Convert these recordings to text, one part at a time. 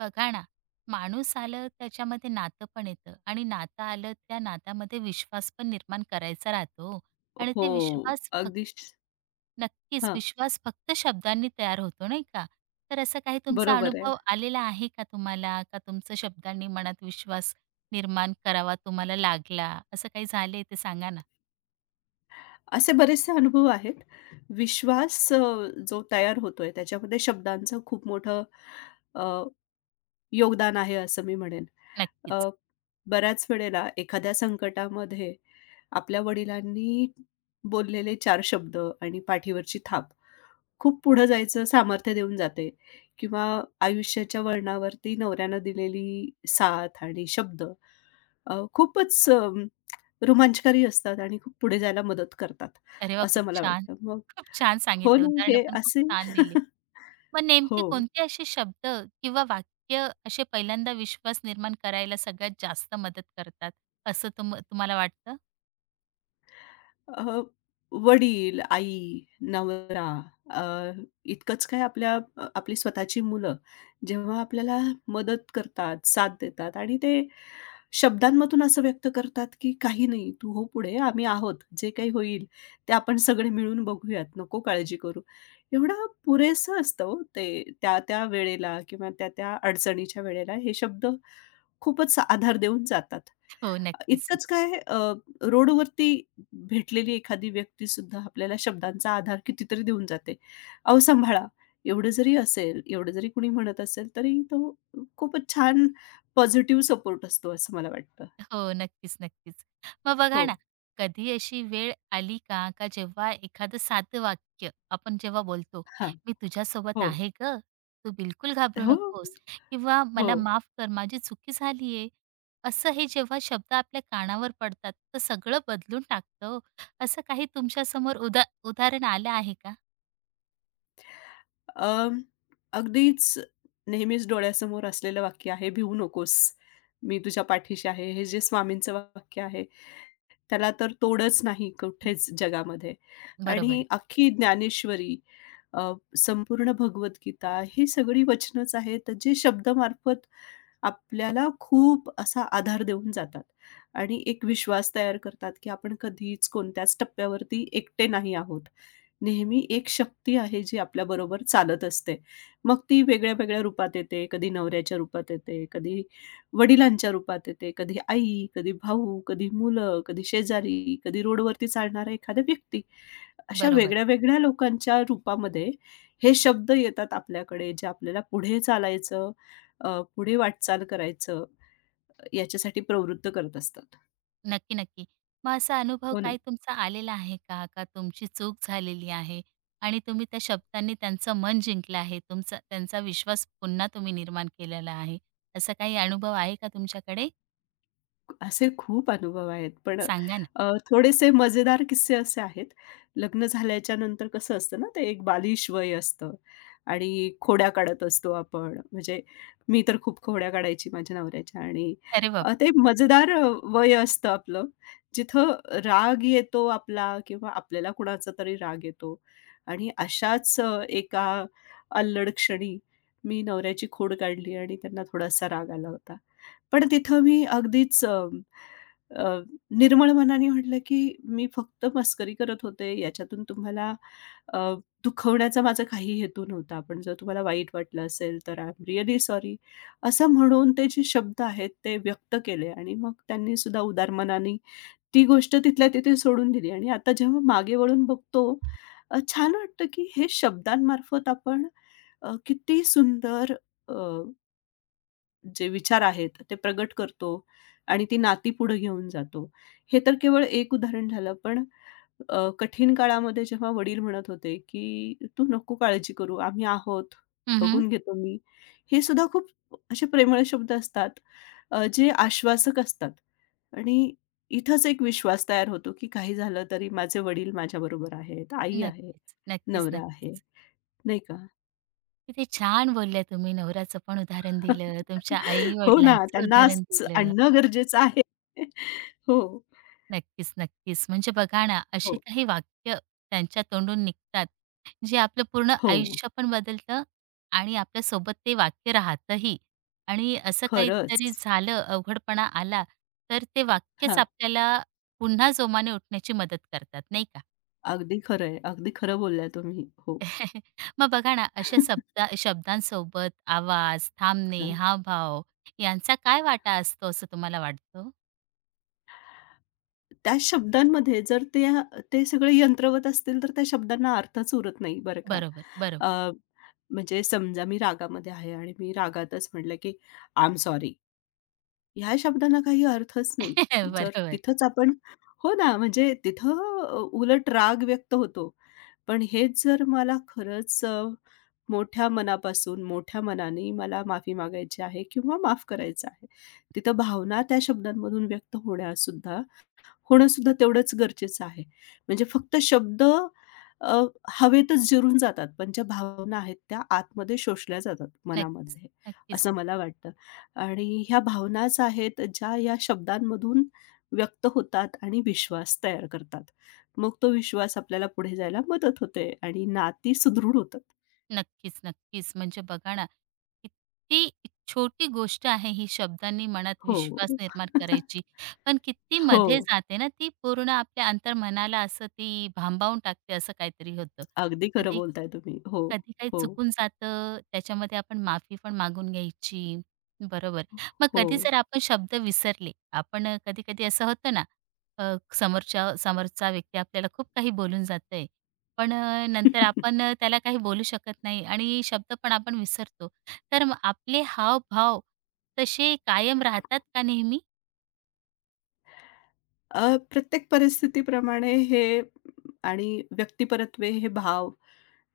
बघा ना, माणूस आलं त्याच्यामध्ये नातं पण येतं आणि नातं आलं त्या नात्यामध्ये विश्वास पण निर्माण करायचा राहतो हो. आणि हो. ते विश्वास फक्त अगदीच नक्कीच हां, विश्वास फक्त शब्दांनी तयार होतो नाही का? तर असा काही तुमचा बरोबर आहे. अनुभव आलेला आहे का तुम्हाला? का तुमचं शब्दांनी मनात विश्वास निर्माण करावा तुम्हाला लागला, असं काही झालंय ते सांगा ना? असे बरेचसे अनुभव आहेत. विश्वास जो तयार होतोय त्याच्यामध्ये शब्दांचं खूप मोठं अ, योगदान आहे असं मी म्हणेन. नक्कीच. अ, बऱ्याच वेळेला एखाद्या संकटामध्ये आपल्या वडिलांनी बोललेले चार शब्द आणि पाठीवरची थाप खूप पुढं जायचं सामर्थ्य देऊन जाते किंवा आयुष्याच्या वळणावरती नवऱ्यानं दिलेली साथ आणि शब्द खूपच रोमांचकारी असतात आणि खूप पुढे जायला मदत करतात, अरे वाह! खूप असं मला छान. वाटतं. मग खूप छान हो सांगितलं. ना, उदाहरणं हे पण खूप असे छान दिली. मग हो. नेमके कोणते असे शब्द किंवा वाक्य असे पहिल्यांदा विश्वास निर्माण करायला सगळ्यात जास्त मदत करतात असं तुम्हाला वाटतं? अ, वडील, आई, नवरा अ, इतकंच काय आपल्या आपली स्वतःची मुलं जेव्हा आपल्याला मदत करतात, साथ देतात आणि ते शब्दांमधून असं व्यक्त करतात, की "काही नाही, तू हो पुढे, आम्ही आहोत. जे काही होईल ते आपण सगळे मिळून बघूयात. नको काळजी करू." एवढं पुरेसं असतं हो ते त्या-त्या वेळेला किंवा त्या-त्या अडचणीच्या वेळेला हे शब्द खूपच आधार देऊन जातात. हो, नक्कीच. इतकंच काय रोडवरती भेटलेली एखादी व्यक्तीसुद्धा आपल्याला शब्दांचा आधार कितीतरी देऊन जाते. "अहो सांभाळा." एवढं जरी असेल, एवढं जरी कुणी म्हणत असेल, तरी तो खूपच छान पॉझिटिव्ह सपोर्ट असतो असं मला वाटतं. हो, नक्कीच, नक्कीच. मग बघा हो. ना, कधी अशी वेळ आली का, का जेव्हा एखादं साधं वाक्य आपण जेव्हा बोलतो, हां. "मी तुझ्यासोबत हो. आहे गं, तू बिलकुल घाबरू हो, नकोस" किंवा हो. "मला माफ कर, माझी चुकी झालीये." असं हे जेव्हा शब्द आपल्या कानावर पडतात, तर सगळं बदलून टाकतं हो. असं काही तुमच्यासमोर उदाहरण आलं आहे का? अं, अगदीच नेहमीच डोळ्यासमोर असलेलं वाक्य आहे, "भिवू नकोस, मी तुझ्या पाठीशी आहे." हे जे स्वामींचं वाक्य आहे, त्याला तर तोडच नाही कुठेच जगामध्ये बरोबर, आणि अख्खी ज्ञानेश्वरी, अ, संपूर्ण भगवद्गीता ही सगळी वचनच आहेत, जे शब्दामार्फत आपल्याला खूप असा आधार देऊन जातात आणि एक विश्वास तयार करतात, की आपण कधीच कोणत्याच टप्प्यावरती एकटे नाही आहोत. नेहमी एक शक्ती आहे जी आपल्याबरोबर चालत असते. मग ती वेगळ्या-वेगळ्या रूपात येते. कधी नवऱ्याच्या रूपात येते, कधी वडिलांच्या रूपात येते, कधी आई, कधी भाऊ, कधी मुलं, कधी शेजारी, कधी रोडवरती चालणारा एखादा व्यक्ती. अशा बरोबर. वेगळ्या-वेगळ्या लोकांच्या रूपामध्ये हे शब्द येतात आपल्याकडे, जे आपल्याला पुढे चालायचं पुढे वाटचाल करायचं याच्यासाठी प्रवृत्त करत असतात. नक्की, नक्की. मग असा अनुभव हो काही तुमचा आलेला आहे का? का तुमची चूक झालेली आहे आणि तुम्ही त्या शब्दांनी त्यांचं मन जिंकलं आहे, तुमचा त्यांचा विश्वास पुन्हा तुम्ही निर्माण केलेला आहे. असा काही अनुभव आहे का तुमच्याकडे? असे खूप अनुभव आहेत. पण सांगा ना. थोडेसे मजेदार किस्से असे आहेत. लग्न झाल्याच्या नंतर कसं असतं ना, ते एक बालिश वय असतं आणि खोड्या काढत असतो आपण. म्हणजे मी तर खूप खोड्या काढायची माझ्या नवऱ्याच्या आणि अरे बापरे! ते मजेदार वय असतं आपलं. जिथं राग येतो आपला किंवा आपल्याला कुणाचा तरी राग येतो आणि अशाच एका अल्लड क्षणी मी नवऱ्याची खोड काढली आणि त्यांना थोडासा राग आला होता. पण तिथं मी अगदीच अ, अ, निर्मळ मनाने म्हटलं, की "मी फक्त मस्करी करत होते. याच्यातून तुम्हाला अ, दुखवण्याचा माझा काही हेतू नव्हता. पण जर तुम्हाला वाईट वाटलं असेल तर आय एम रिअली सॉरी." असं म्हणून ते जे शब्द आहेत ते व्यक्त केले आणि मग त्यांनी सुद्धा उदार मनाने ती गोष्ट तिथल्या तिथे सोडून दिली आणि आता जेव्हा मागे वळून बघतो, छान वाटतं, की हे शब्दांमार्फत आपण किती सुंदर जे विचार आहेत ते प्रगट करतो आणि ती नाती पुढे घेऊन जातो. हे तर केवळ एक उदाहरण झालं. पण कठीण काळामध्ये जेव्हा वडील म्हणत होते, की "तू नको काळजी करू, आम्ही आहोत, हं, बघून घेतो मी." हे सुद्धा खूप असे प्रेमळ शब्द असतात जे आश्वासक असतात आणि इथंच एक विश्वास तयार होतो, की काही झालं तरी माझे वडील माझ्याबरोबर आहेत, आई आहे, नक्कीच, नक्कीच, नवरा आहे, नक्कीच. नाही का? किती छान बोलल्या तुम्ही. नवऱ्याचं पण उदाहरण दिलं, तुमच्या हो ना, आई-वडिलांचं त्यांना उदाहरण असं दिलं. आणणं गरजेचं आहे. हो, नक्कीच, नक्कीच. म्हणजे बघा ना, असे हो, काही वाक्य त्यांच्या तोंडून निघतात, जे आपलं पूर्ण हो. आयुष्य पण बदलतं आणि आपल्यासोबत ते वाक्य राहतंही. आणि असं काहीतरी खरंच. झालं, अवघडपणा आला, तर ते वाक्यच हां, आपल्याला पुन्हा जोमाने उठण्याची मदत करतात, नाही का? अगदी खरं आहे. अगदी खरं बोलल्या तुम्ही. हो. मग बघा ना, अशा शब्दांसोबत आवाज, थांबणे, हां. हावभाव यांचा काय वाटा असतो असं तुम्हाला वाटतं? त्या शब्दांमध्ये जर ते ते सगळे यंत्रवत असतील तर त्या शब्दांना अर्थच उरत नाही बरं का. बरोबर, बरोबर. अ, म्हणजे समजा मी रागामध्ये आहे आणि मी रागातच म्हटलं की आय एम सॉरी. ह्या शब्दांना काही अर्थच नाही. जर बरोबर. तिथंच आपण हो ना, म्हणजे तिथं उलट राग व्यक्त होतो. पण हेच जर मला खरंच मोठ्या मनापासून, मोठ्या मनाने मला माफी मागायची आहे किंवा माफ करायचं आहे. तिथं भावना त्या शब्दांमधून व्यक्त होण्यासुद्धा होणं सुद्धा तेवढंच गरजेचं आहे. म्हणजे फक्त शब्द अ, हवेतच जिरून जातात, पण ज्या भावना आहेत त्या आतमध्ये शोषल्या जातात नक्कीच, मनामध्ये, नक्कीच. असं मला वाटतं. आणि ह्या भावनाच आहेत ज्या या शब्दांमधून व्यक्त होतात आणि विश्वास तयार करतात. मग तो विश्वास आपल्याला पुढे जायला मदत होते आणि नाती सुदृढ होतात. नक्कीच, नक्कीच. म्हणजे बघा ना, किती छोटी गोष्ट आहे ही शब्दांनी मनात हो. विश्वास निर्माण करायची. पण किती हो. मध्ये जाते ना ती पूर्ण आपल्या अंतर्मनाला असं ती भांबावून टाकते असं काहीतरी होतं. अगदी खरं कधी बोलताय तुम्ही. हो, कधी काही हो, चुकून जातं, त्याच्यामध्ये आपण माफी पण मागून घ्यायची. बरोबर. मग हो. कधी जर आपण शब्द विसरले, आपण कधी-कधी असं होतं ना, समोरच्या समोरचा व्यक्ती आपल्याला खूप काही बोलून जातंय, पण नंतर आपण त्याला काही बोलू शकत नाही आणि शब्द पण आपण विसरतो. तर मग आपले हावभाव तसे कायम राहतात का नेहमी? प्रत्येक परिस्थितीप्रमाणे हे आणि व्यक्तिपरत्वे हे भाव,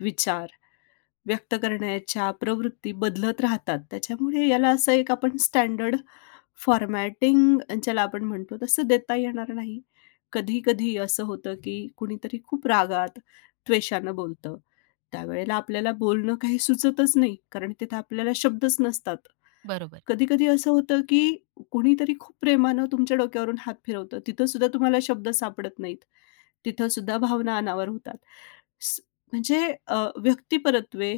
विचार व्यक्त करण्याच्या प्रवृत्ती बदलत राहतात. त्याच्यामुळे याला असं एक आपण स्टँडर्ड फॉर्मॅटिंग ज्याला आपण म्हणतो तसं देता येणार नाही. कधी-कधी असं होतं, की कुणीतरी खूप रागात, त्वेषानं बोलतं. त्यावेळेला आपल्याला बोलणं काही सुचतच नाही, कारण तिथे आपल्याला शब्दच नसतात. बरोबर. कधी-कधी असं होतं, की कुणीतरी खूप प्रेमानं तुमच्या डोक्यावरून हात फिरवतं. तिथं सुद्धा तुम्हाला शब्द सापडत नाहीत. तिथं सुद्धा भावना अनावर होतात. स म्हणजे अ, व्यक्तिपरत्वे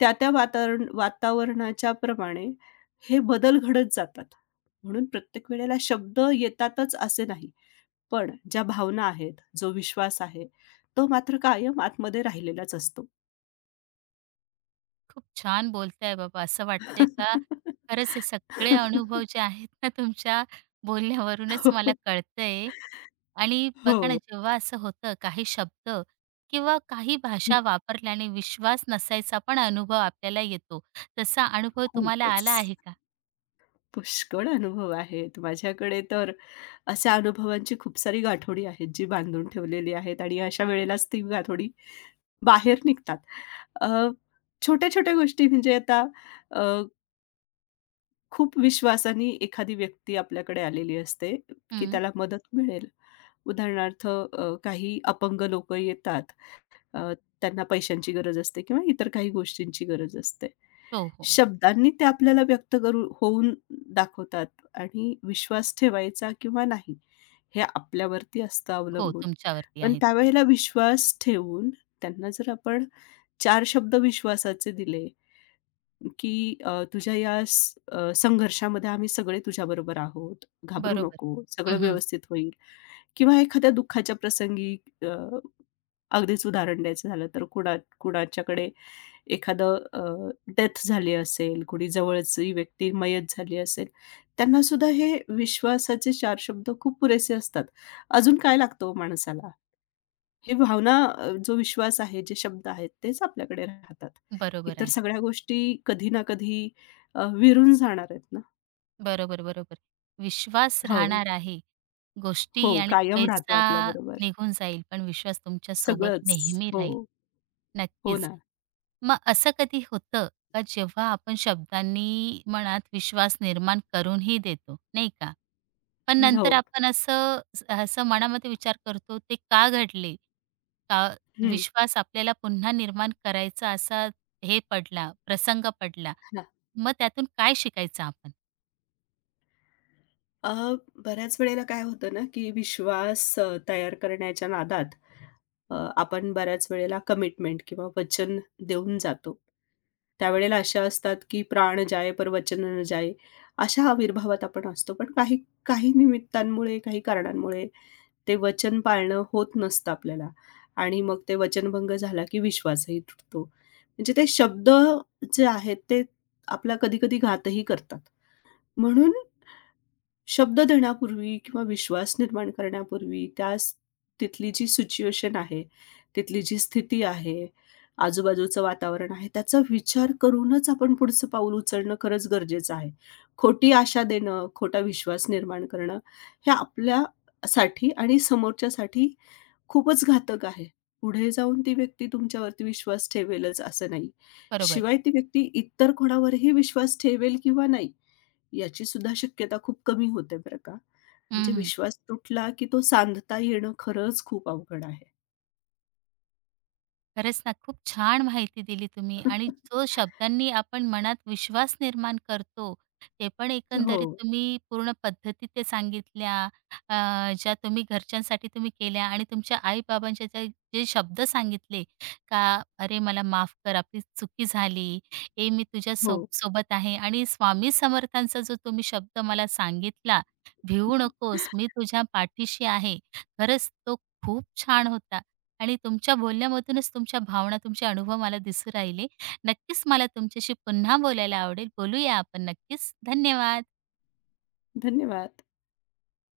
त्या-त्या वातावरणाच्या प्रमाणे हे बदल घडत जातात. म्हणून प्रत्येक वेळेला शब्द येतातच असे नाही. पण ज्या भावना आहेत, जो विश्वास आहे, तो मात्र कायम आतमध्ये राहिलेलाच असतो. खूप छान बोलताय बाबा. असं वाटतंय का खरंच हे सगळे अनुभव जे आहेत ना तुमच्या बोलण्यावरूनच हो, मला कळतंय. आणि हो. बघा ना, जेव्हा असं होतं काही शब्द किंवा काही हं, भाषा वापरल्याने विश्वास नसायचा पण अनुभव आपल्याला येतो. तसा अनुभव तुम्हाला खूपच. आला आहे का? पुष्कळ अनुभव आहेत. माझ्याकडे तर अशा अनुभवांची खूप सारी गाठोडी आहेत, जी बांधून ठेवलेली आहेत आणि अशा वेळेलाच ती गाठोडी बाहेर निघतात. अ, छोट्या-छोट्या गोष्टी म्हणजे आता अ, खूप विश्वासाने एखादी व्यक्ती आपल्याकडे आलेली असते, की हं. त्याला मदत मिळेल. उदाहरणार्थ काही अपंग लोकं येतात अ, त्यांना पैशांची गरज असते किंवा इतर काही गोष्टींची गरज असते. हो, हो. शब्दांनी ते आपल्याला व्यक्त करू होऊन दाखवतात आणि विश्वास ठेवायचा किंवा नाही, हे आपल्यावरती असतं हो, अवलंबून. तुमच्यावरती पण आहेत. त्यावेळेला विश्वास ठेवून त्यांना जर आपण चार शब्द विश्वासाचे दिले, की "तुझ्या या संघर्षामध्ये आम्ही सगळे तुझ्याबरोबर आहोत. घाबरू बरोबर. नको. सगळं हं, व्यवस्थित होईल." किंवा एखाद्या दुःखाच्या प्रसंगी अगदीच उदाहरण द्यायचं झालं तर कुणा कुणाच्याकडे एखादं डेथ झाली असेल, कुणी जवळची व्यक्ती मयत झाली असेल, त्यांनासुद्धा हे विश्वासाचे चार शब्द खूप पुरेसे असतात. अजून काय लागतं हो माणसाला? ही भावना जो विश्वास आहे, जे शब्द आहेत तेच आपल्याकडे राहतात. बरोबर इतर आहे. सगळ्या गोष्टी कधी ना कधी विरून जाणार आहेत ना. बरोबर, बरोबर. विश्वास हो. राहणार आहे. हो, गोष्टी आणि तो कायम राहतो पैसा आपल्याबरोबर. निघून जाईल, पण विश्वास तुमच्या सोबत सगळंच. नेहमी हो, राहील. हो नक्कीच. ना. मग असं कधी होतं का जेव्हा आपण शब्दांनी मनात विश्वास निर्माण करूनही देतो, नाही का? पण हो. नंतर आपण असं असं मनामध्ये विचार करतो, ते का घडले? का हं. विश्वास आपल्याला पुन्हा निर्माण करायचा असा हे पडला, प्रसंग पडला. मग त्यातून काय शिकायचं आपण? अ, बऱ्याच वेळेला काय होतं ना, की विश्वास तयार करण्याच्या नादात आपण बऱ्याच वेळेला कमिटमेंट किंवा वचन देऊन जातो. त्यावेळेला अशा असतात, की प्राण जाये पर वचन न जाये, अशा आविर्भावात आपण असतो. पण काही काही निमित्तांमुळे, काही कारणांमुळे ते वचन पाळणं होत नसतं आपल्याला आणि मग ते वचनभंग झाला, की विश्वासही तुटतो. म्हणजे ते शब्द जे आहेत ते आपला कधी-कधी घातही करतात. म्हणून शब्द देण्यापूर्वी किंवा विश्वास निर्माण करण्यापूर्वी त्या स तिथली जी सिच्युएशन आहे, तिथली जी स्थिती आहे, आजूबाजूचं वातावरण आहे, त्याचा विचार करूनच आपण पुढचं पाऊल उचलणं खरंच गरजेचं आहे. खोटी आशा देणं, खोटा विश्वास निर्माण करणं हे आपल्यासाठी आणि समोरच्यासाठी खूपच घातक आहे. पुढे जाऊन ती व्यक्ती तुमच्यावरती विश्वास ठेवेलच असं नाही. बरोबर. शिवाय ती व्यक्ती इतर कोणावरही विश्वास ठेवेल किंवा नाही, याची सुद्धा शक्यता खूप कमी होते बरं का. म्हणजे हं, विश्वास तुटला, की तो सांधता येणं खरंच खूप अवघड आहे. खरंच ना, खूप छान माहिती दिली तुम्ही आणि जो शब्दांनी आपण मनात विश्वास निर्माण करतो, ते पण हो, एकंदरीत तुम्ही पूर्ण पद्धती ते सांगितल्या. अ, ज्या तुम्ही घरच्यांसाठी तुम्ही केल्या आणि तुमच्या आई-बाबांच्या जे शब्द सांगितले का "अरे, मला माफ कर, आपली चुकी झाली. ए, मी तुझ्या हो. सोबत आहे." आणि स्वामी समर्थांचा जो तुम्ही शब्द मला सांगितला, "भिवू नकोस, मी तुझ्या पाठीशी आहे." खरंच तो खूप छान होता आणि तुमच्या बोलण्यामधूनच तुमच्या भावना, तुमचे अनुभव मला दिसू राहिले. नक्कीच मला तुमच्याशी पुन्हा बोलायला आवडेल. बोलूया आपण नक्कीच. धन्यवाद. धन्यवाद.